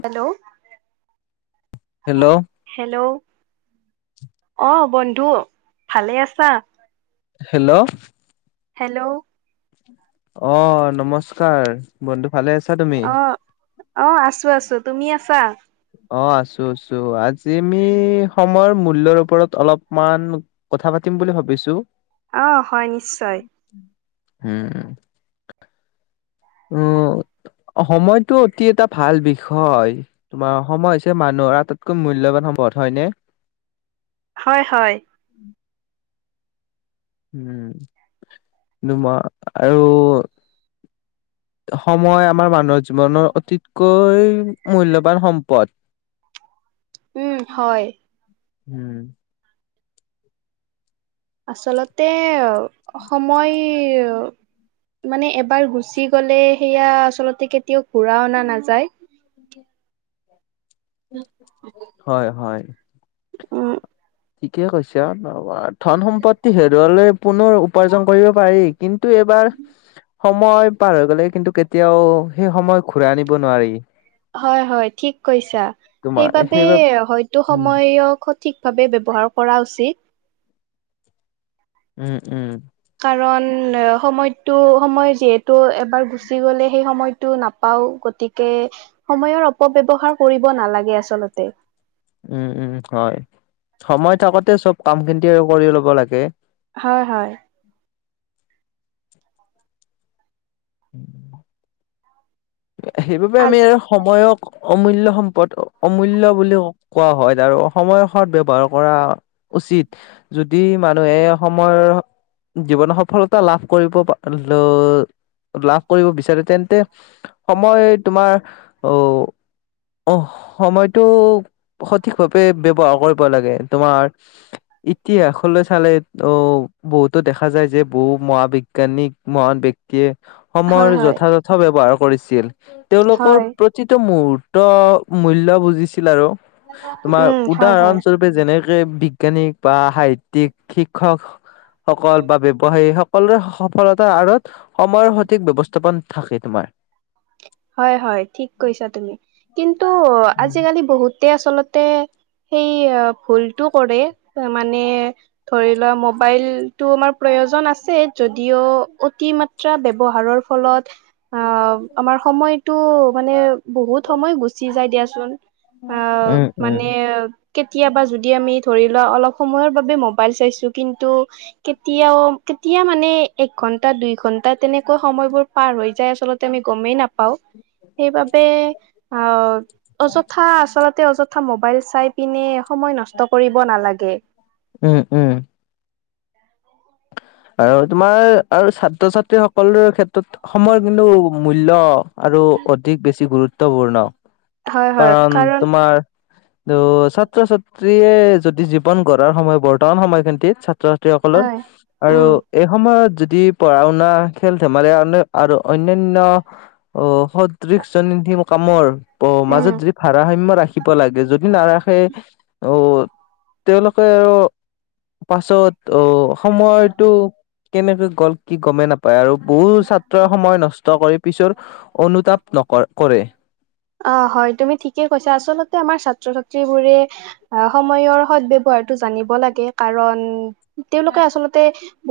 Hello hello hello অ', বন্ধু ভালে আছা? হেল্ল' হেল্ল' অ', নমস্কাৰ বন্ধু। ভালে আছা তুমি? অ অ', আছো আছো তুমি আছা। অ', আছো আছো আজি আমি সময়ৰ মূল্যৰ ওপৰত অলপমান কথা পাতিম বুলি ভাবিছো। অ', হয় নিশ্চয়। হম। অ', সময়টো অতি এটা ভাল বিষয় তোমাৰ সময় হৈছে মানুহৰ আটতকৈ মূল্যৱান সম্পদ হয়নে। হয় হয়। উম দুম আৰু সময় আমাৰ মানু্হৰ জীৱনৰ অতিত কৈ মূল্যৱান সম্পদ। উম হয়। উম। আচলতে সময় মানে এবাৰ গুচি গলে সেয়া আচলতে কেতিয়াও ঘূৰা অনা নাযায়। হয় হয়। উম। ঠিকে কৈছা ধন সম্পত্তি হেৰুৱালে পুনৰ উপাৰ্জন কৰিব পাৰি কিন্তু টো এবাৰ সময় পাৰ হৈ গ'লে কিন্তু কেতিয়াও সেই সময় ঘূৰাই আনিব নোৱাৰি। হয় হয় ঠিক কৈছা সেইবাবে হয়তো উম সময়ক ঠিক ভাৱে ব্যৱহাৰ কৰা উচিত। উম উম। কাৰণ সময়টো সময় যিহেতু এবাৰ গুচি গ'লে সেই সময়টো নাপাও গতিকে সময়ৰ অপব্যৱহাৰ কৰিব নালাগে আচলতে। উম, উম, হয় সময় থাকোতে চব কাম খিনতি আৰু কৰি ল'ব লাগে। হয়, হয়। উম। সেইবাবে আমি আজ আৰু সময়ক অমূল্য সম্পদ অমূল্য বুলিও কওঁ। কোৱা হয় আৰু সময়ৰ সদ ব্যৱহাৰ কৰা উচিত, যদি মানুহে সময়ৰ জীৱনত সফলতা লাভ কৰিব ল' লাভ কৰিব বিচাৰে তেন্তে সময় তোমাৰ অ' অহ। সময়টো সঠিকভাৱে ব্যৱহাৰ কৰিব লাগে। তোমাৰ ইতিহাসলৈ চালে ত' বহুতো দেখা যায় যে, বহু মহাবিজ্ঞানিক মহান ব্যক্তিয়ে হয় সময়ৰ হয় যথাযথ ব্যৱহাৰ কৰিছ ছিল। তেওঁলোকৰ হয় প্ৰতিটো মুহূৰ্ত মূল্য বুজি আছিল আৰু তোমাৰ উম হয় হয়। উদাহৰণস্বৰূপে যেনে বিজ্ঞানিক বা সাহিত্যিক, শিক্ষক সকল বা ব্যৱসায়ী সক সকলোৰে স সফলতা আঁৰত সময়ৰ সঠিক ব্যৱস্থাপন থাকে, তোমাৰ হয়, হয় ঠিক কৈছা তুমি, কিন্তু আজিকালি বহুতে আচলত তে, সেই ভুলটো কৰে মানে, ধৰি লোৱা মোবাইলটো আমাৰ প্ৰয়োজন আছে, যদিও অতি মাত্ৰা ব্যৱহাৰৰ ফলত আহ আমাৰ [unintelligible] সময়টো মানে, বহুত সময় গুচি যায় দিয়াচোন। অ', উম উম মানে কেতিয়াবা যদি আমি ধৰি লোৱা, অলপ সময়ৰ বাবে মবাইল চাইছোঁ, কিন্তু কেতিয়াও, কে তিয়া মানে এক ঘণ্টা, দুই ঘণ্টা তেনেকৈ সময়বোৰ পাৰ হৈ যায়, আচলতে আমি গমেই নাপা পাওঁ, সেইবাবে আ, অযথা আচলত তে, অযথা মোবাইল চাই পিনে সময় নষ্ট কৰিব নালাগে। উম, উম, আৰু তোমাৰ আৰু ছাত্ৰ-ছাত্ৰীসকলৰ ক্ষেত্ৰ ত সময় কিন্তু মূল্য আৰু অধিক বেছি গুৰুত্বপূৰ্ণ। হয় হয় কাৰণ তোমাৰ [unintelligible] ছাত্ৰ-ছাত্ৰী ছাত্ৰীয়ে যদি জীৱন গঢ়াৰ সময় বৰ্তমান সময় খিনিত ছা ছাত্ৰ-ছাত্ৰীসকলৰ হয় আৰু উম এই সমুহ যদি পঢ়া শুনা, খেল ধেমালি অন্য আৰু অন্যান্য সদৃশ শ্ৰেণীৰ কামৰ অ' উম মাজত যদি ভাৰাসাম্য ৰাখিব লাগে যদি নাৰাখে অ' তেওঁলোকে আৰু পাছত ত' সময়ত টো কেনেকৈ গ'ল কি গমে নাপা পায় আৰু বহু ছাত্ৰই সময় নষ্ট কৰি পিছৰ অনুতাপ নক কৰে। অ' হয় তুমি ঠিক কৈছা। আচলতে আমাৰ ছাত্ৰ ছাত্ৰীবোৰে সময়ৰ সদ ব্যৱহাৰটো জানিব লাগে কাৰণ তেওঁলোকে আচলতে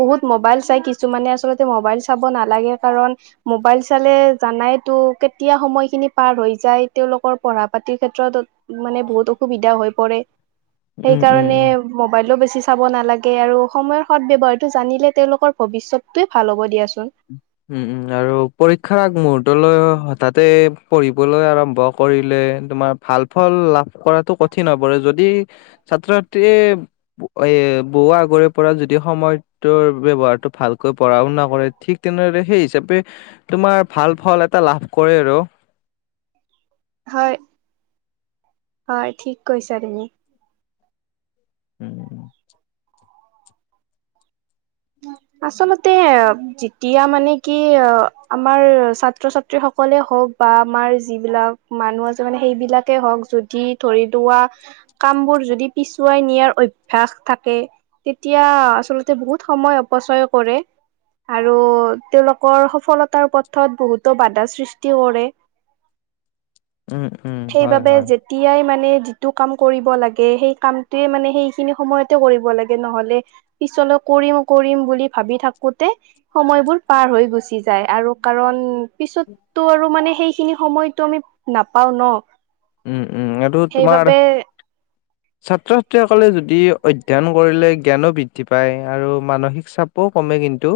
বহুত মোবাইল চাই কিছুমানে আচলতে। মোবাইল চাব নালাগে কাৰণ মোবাইল চালে জানাই তো কেতিয়া সময়খিনি পাৰ হৈ যায় তেওঁলোকৰ পঢ়া পাতিৰ ক্ষেত্ৰত মানে বহুত অসুবিধা হৈ পৰে। উম উম সেইকাৰণে উম মোবাইলো বেছি বেচি চাব নালাগে আৰু সময়ৰ সদ ব্যৱহাৰটো জানিলে তেওঁলোকৰ ভৱিষ্যতটোৱে ভাল হ'ব দিয়াচোন। উম আৰু পৰীক্ষাৰ আগ মুহুৰ্তলৈ হঠাতে পঢ়িবলৈ আৰম্ভ কৰিলে তোমাৰ ভাল ফল লাভ কৰাতটো কঠিন হৈ পৰে যদি ছাত্ৰ ছাত্ৰীয়ে এ বহু আগৰে পৰা যদি সময়টোৰ ব্যৱহাৰটো ভালকৈ পঢ়াও নকৰে ঠিক দিনৰে সেই হিচাপে তোমাৰ ভাল ফল এটা লাভ কৰে আৰু। হয় হয় ঠিক কৈছা তুমি। উম। আচলতে যেতিয়া মানে কি আমাৰ ছাত্ৰ ছাত্ৰী সকলে হওক বা আমাৰ যিবিলাক মানুহ আছে মানে সেইবিলাকে হওক যদি ধৰি লোৱা কাম বোৰ যদি পিছুৱাই নিয়াৰ অভ্যাস থাকে তেতিয়া আচলতে বহুত সময় অপচয় কৰে আৰু তেওঁলোকৰ সফলতাৰ পথত বহুতো বাধা সৃষ্টি কৰে। উম উম হয় সেইবাবে হয়। যেতিয়াই মানে যিটো কাম কৰিব লাগে সেই কামটোয়ে মানে সেইখিনি সময়তে কৰিব লাগে নহলে পিছলৈ কৰিম কৰিম বুলি ভাবি থাকো তে সময়বোৰ পাৰ হৈ গৈছে। পি যায় আৰু কাৰণ পিছত তো আৰু মানে সেই খিনি সময়ত আমি নাপাওঁ ন। উম উম এইটোত তোমাৰ সেইবাবে ছাত্ৰ-ছাত্ৰীসকলে যদি অধ্যয়ন কৰিলে জ্ঞানো বৃদ্ধি পায় আৰু মানসিক চাপো কমে। কিন্তু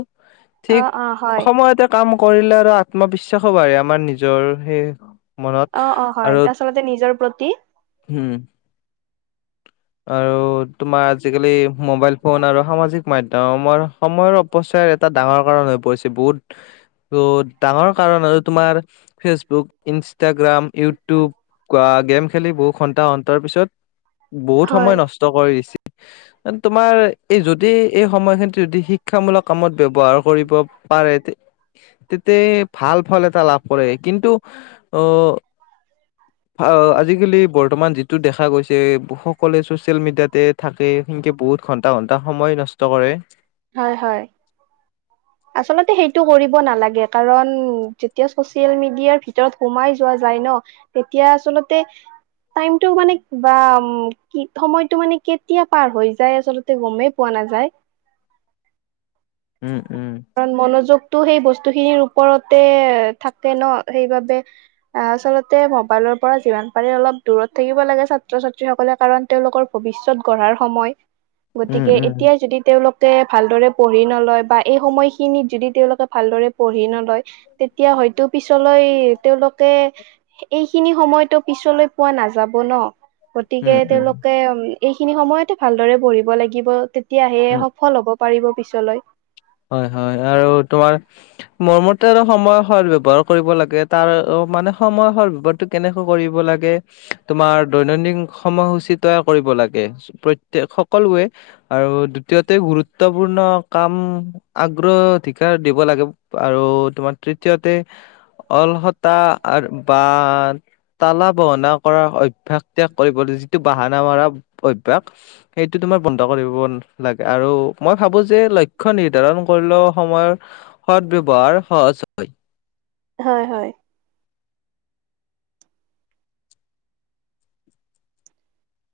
অ ঠিক অ হয় সময়তে কাম কৰিলে আৰু আত্মবিশ্বাসো বাঢ়ে আমাৰ নিজৰ সে মনত আৰুত যে নিজৰ প্ৰতি হম। আৰু তোমাৰ আজিকালি মোবাইল ফোন আৰু সামাজিক মাধ্যম সময়ৰ অপচয় এটা ডাঙৰ কাৰণ হৈ পৰিছে বহুত ৰোত ডাঙৰ কাৰণ আৰু তোমাৰ ফেচ বুক, ইনষ্টাগ্ৰাম, ইউটিউব বা গেম খেলি বহু ঘন্টা অন্তৰ পিছত হয় সময় নষ্ট কৰিছি তোমাৰ এই যদি এই সময়খিন যদি শিক্ষামূলক কামত ব্যৱহাৰ কৰিব পাৰে তেতে ভাল ফল এটা লাভ কৰে কিন্তু আহ অ আজিকালি বৰ্তমান যি টো দেখা গৈছে সকলোৱে ছচিয়েল মিডিয়াতে থাক সনকে বহুত ঘন্টা ঘন্টা সময় নষ্ট কৰে। হয় হয় আচলতে সেইটো কৰিব নেলাগে কাৰণ যেতিয়া চচিয়াল মেডিয়া ভিতৰত সোমাই যোৱা যাই ন তেতিয়া আচলতে টাইমটো মানে বা সময় টো মানে কেতিয়া পাৰ হৈ যায় আচলতে গমেই পোৱা নাযায়। উম উম তো সেই বস্তুখিনিৰ ওপৰতে থাকে ন সেইবাবে আচলতে মবাইলৰ পৰা যিমান পাৰে অলপ দূৰত থাকিব লাগে ছাত্ৰ ছাত্ৰীসকলে কাৰণ তেওঁলোকৰ ভৱিষ্যত গঢ়াৰ সময়। উম গতিকে উম এতিয়া যদি তেওঁলোক ভালদৰে পঢ়ি নলয় বা এই সময়খিনিত যদি তেওঁলোকে ভালদৰে পঢ়ি নলয় তেতিয়া হয়তো পিছলৈ তেওঁলোকে এইখিনি সময়তো পিছলৈ পোৱা নাযাব ন। গতিকে উম উম তেওঁলোকে উ এইখিনি সময়তে ভালদৰে পঢ়িব লাগিব তেতিয়াহে উম সফল হ'ব। পাৰিব পিছলৈ। হয়, হয় আৰু তোমাৰ মোৰ মতে আৰু সময় সদ ব্যৱহাৰ কৰিব লাগে তাৰ মানে সময় সদ ব্যৱহাৰটো কেনেকে কৰিব লাগে, তোমাৰ দৈনন্দিন সময়সূচী তৈয়াৰ কৰিব লাগে, প্ৰত্যেক সকলোৱে আৰু দ্বিতীয়তে গুৰুত্বপূৰ্ণ কাম আগ্ৰধিকাৰ দিব লাগে আৰু তোমাৰ তৃতীয়তে অলহতা বা তালা বহনা কৰা অভ্যাস ত্যাগ কৰিব যিটো বাহানা মাৰা অভ্যাস সেইটো তোমাৰ বন্ধ কৰিব লাগে আৰু মই ভাবো যে লক্ষণ [unintelligible] কৰিলেও সময়ৰ সদ ব্যৱহাৰ সহজ হয়। হয়, হয়।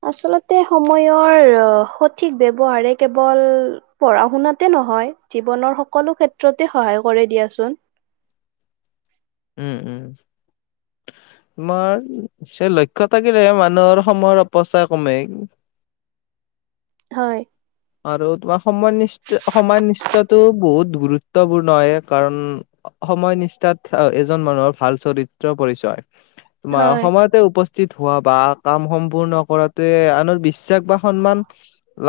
আচলতে সময়ৰ সঠিক ব্যৱহাৰে কেৱল পঢ়া- শুনাতে নহয়, জীৱনৰ সকলো ক্ষেত্ৰতে সহায় কৰে দিয়াচোন। উম, উম, তোমাৰ সেই লক্ষ্য থাকিলে মানুহৰ সময়ৰ অপচয় কমে। হয় আৰু তোমাৰ সময় অনিষ্ঠ, সময় অনিষ্ঠটো বহুত গুৰুত্বপূৰ্ণ হয়। কাৰণ, সময় নিষ্ঠাত এজন মানুহৰ ভাল চৰিত্ৰ পৰিচয়। তোমাৰ হয়। অসমতে উপস্থিত হোৱা বা কাম সম্পূৰ্ণ কৰাটোৱে আনৰ বিশ্বাস বিশ্বাস বা সন্মান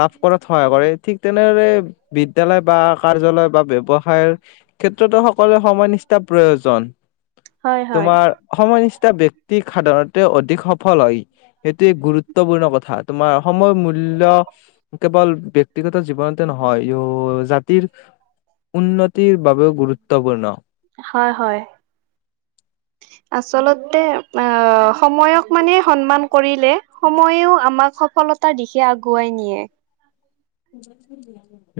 লাভ কৰাত সহায় কৰে। ঠিক তেনেদৰে, বিদ্যয়ালয় বা কাৰ্যালয় বা ব্যৱসায়ৰ ক্ষেত্ৰতো সকলোৱে সময় নিষ্ঠা প্ৰয়োজন। হয় হয় তোমাৰ সময় নিষ্ঠা ব্যক্তি সাধাৰণতে অধিক সফল হয়। সেইটোৱ এক গুৰুত্বপূৰ্ণ কথা। তোমাৰ সময় মূল্য কেৱল, ব্যক্তিগত জীৱনতে নহয়। ইয়ো জাতিৰ উন্নতিৰ বাবেও গুৰুত্বপূৰ্ণ। হয়, হয়। আচলতে অঁ! সময়ক মানে সন্মান কৰিলে। সময়ো আমাক স সফলতাৰ দিশে আগুৱাই নিয়ে। [unintelligible]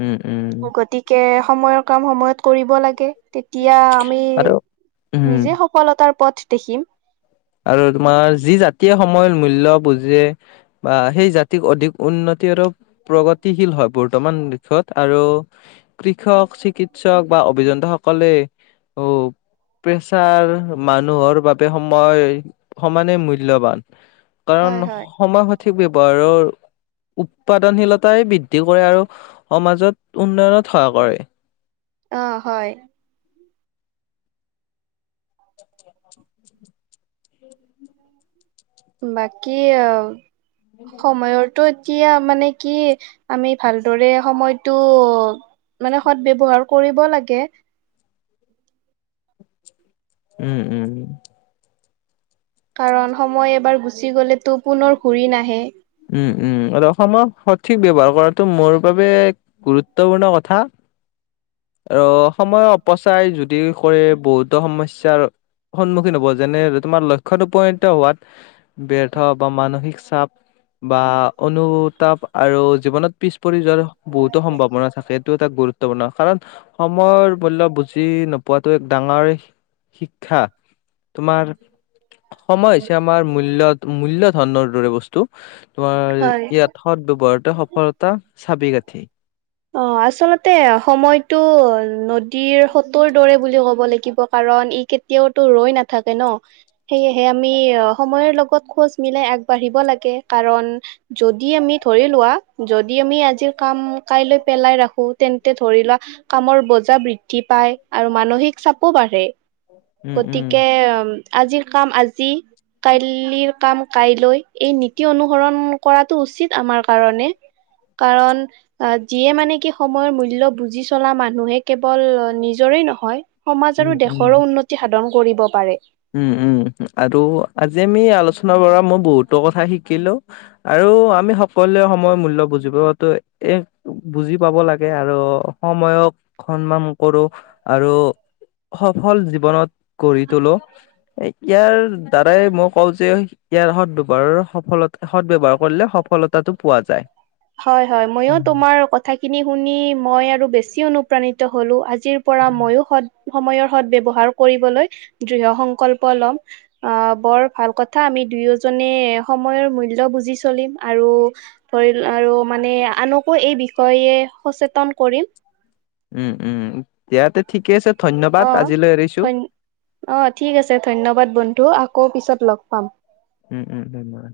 গতিকে, সময়ৰ কাম সময়ত কৰিব লাগে। তেতিয়া আমি, আৰু উম নিজে সফলতাৰ পথ দেখিম। আৰু তোমাৰ যি জাতিয়ে সময়ৰ মূল্য বুজে বা সেই জাতিক অধিক উন্নতি আৰু প্ৰগতিশীল হয় বৰ্তমান দিশত আৰু কৃষক চিকিৎসক বা অভিযন্ত সকলে প্ৰেছাৰ মানুহৰ বাবে সময় সমানে মূল্যবান। কাৰণ, হয় হয়। সময় সঠিক ব্যৱহাৰৰ উৎপাদনশীলতাই বৃদ্ধি বৃদ্ধি কৰে আৰু সমাজত উন্নয়নত সহায় কৰে। অ'! হয়। বাকী অ'! সময়ৰটো কেতিয়া মানে, কি? আমি ভালদৰে সময়টো মানে, সৎ ব্যৱহাৰ কৰিব লাগে। উম! উম! উম! কাৰণ, সময় এবাৰ গুচি গ'লেতো, পুনৰ ঘূৰি নাহে। উম, উম আৰু সময় সঠিক ব্যৱহাৰ কৰাটো মোৰ বাবে গুৰুত্বপূৰ্ণ কথা আৰু সময় অপচাই যদি কৰে বহুতো সমস্যাৰ সন্মুখীন হ'ব যেনে, তোমাৰ লক্ষ্যত উপনীত হোৱাত ব্যৰ্থ বা মানসিক চাপ বা অনুতাপ আৰু জীৱনত পিছ পৰি যোৱাৰ বহুতো সম্ভাৱনা থাকে এইটো এটা গুৰুত্বপূৰ্ণ কাৰণ সময় মূল্য বুজি নপ পোৱাতো এক ডাঙৰ শিক্ষা তোমাৰ সময় হৈছে আমাৰ মূল্য মূল্যধনৰ দৰে বস্তু [unintelligible] হয়। ইয়াত সৎবেৱহাৰতে সফলতা চাবি কাথি। অ, আচলতে সময়টো নদীৰ সোতৰ দৰে বুলি ক'ব লাগিব। কাৰণ ই কেতিয়াওতো ৰৈ নাথাকে ন। সেয়েহে আমি অ, সময়ৰ লগত খোজ মিলাই আগবাঢ়িব লাগে। কাৰণ যদি আমি, ধৰি লোৱা যদি আমি আজিৰ কাম কাইলৈ পেলাই ৰাখো, তেন্তে ধৰি লোৱা কামৰ বজা বৃদ্ধি পায়। আৰু মানসিক চাপ খু বাৰে উম উম গতিকে এ অম আজিৰ কাম আজি। কাইল্লিৰ কাম কাইলৈ, এই নীতি অনুসৰণ কৰাটো উচিত আমাৰ কাৰণে। কাৰণ অ, যিয়ে মানে কি সময়ৰ মূল্য বুজি চলা মানুহে, কেৱল অ, নিজৰেই নহয় সমাজ উম আৰু উম দেশৰো উন্নতি সাধন কৰিব পাৰে। উম, উম আৰু আজি আমি আলোচনা কৰা মই বহুতো কথা শিকিলো, আৰু আমি সকলোৱে সময়ৰ মূল্য বুজি পোৱাতো এ, বুজি পাব লাগে আৰু সময়ক সন্মান কৰো আৰু সফল জীৱনত গঢ়ি তোলো। এ ইয়াৰ দ্বাৰাই মই কওঁ যে ইয়াৰ সৎ ব্যৱহাৰৰ সফলতা সদ ব্যৱহাৰ কৰিলে সফলতাটো পোৱা যায়। হয়, হয়, ময়ো তোমাৰ কথাখিনি শুনি মই আৰু বেছি অনুপ্ৰাণি ত হ'লো আজ জিৰ পৰা মইও সৎ সময়ৰ সৎব্যৱহাৰ কৰিবলৈ, দৃঢ় সংকল্প ল'ম, অ', বৰ ভাল কথা আমি দুয়োজনে সময়ৰ মূল্য বুজি চলিম আৰু ধৰি অ', আৰু মানে, আনকো এই বিষয়ে সচেতন কৰিম। উম, উম, দিয়াতে ঠিকেই আছে ধন্যবাদ অ', আজিলৈ এৰিছোঁ। ধইন অ', ঠিক আছে ধন্যবাদ বন ধু আকৌ পিছত লগ পাম। উম, উম, ধন্যবাদ।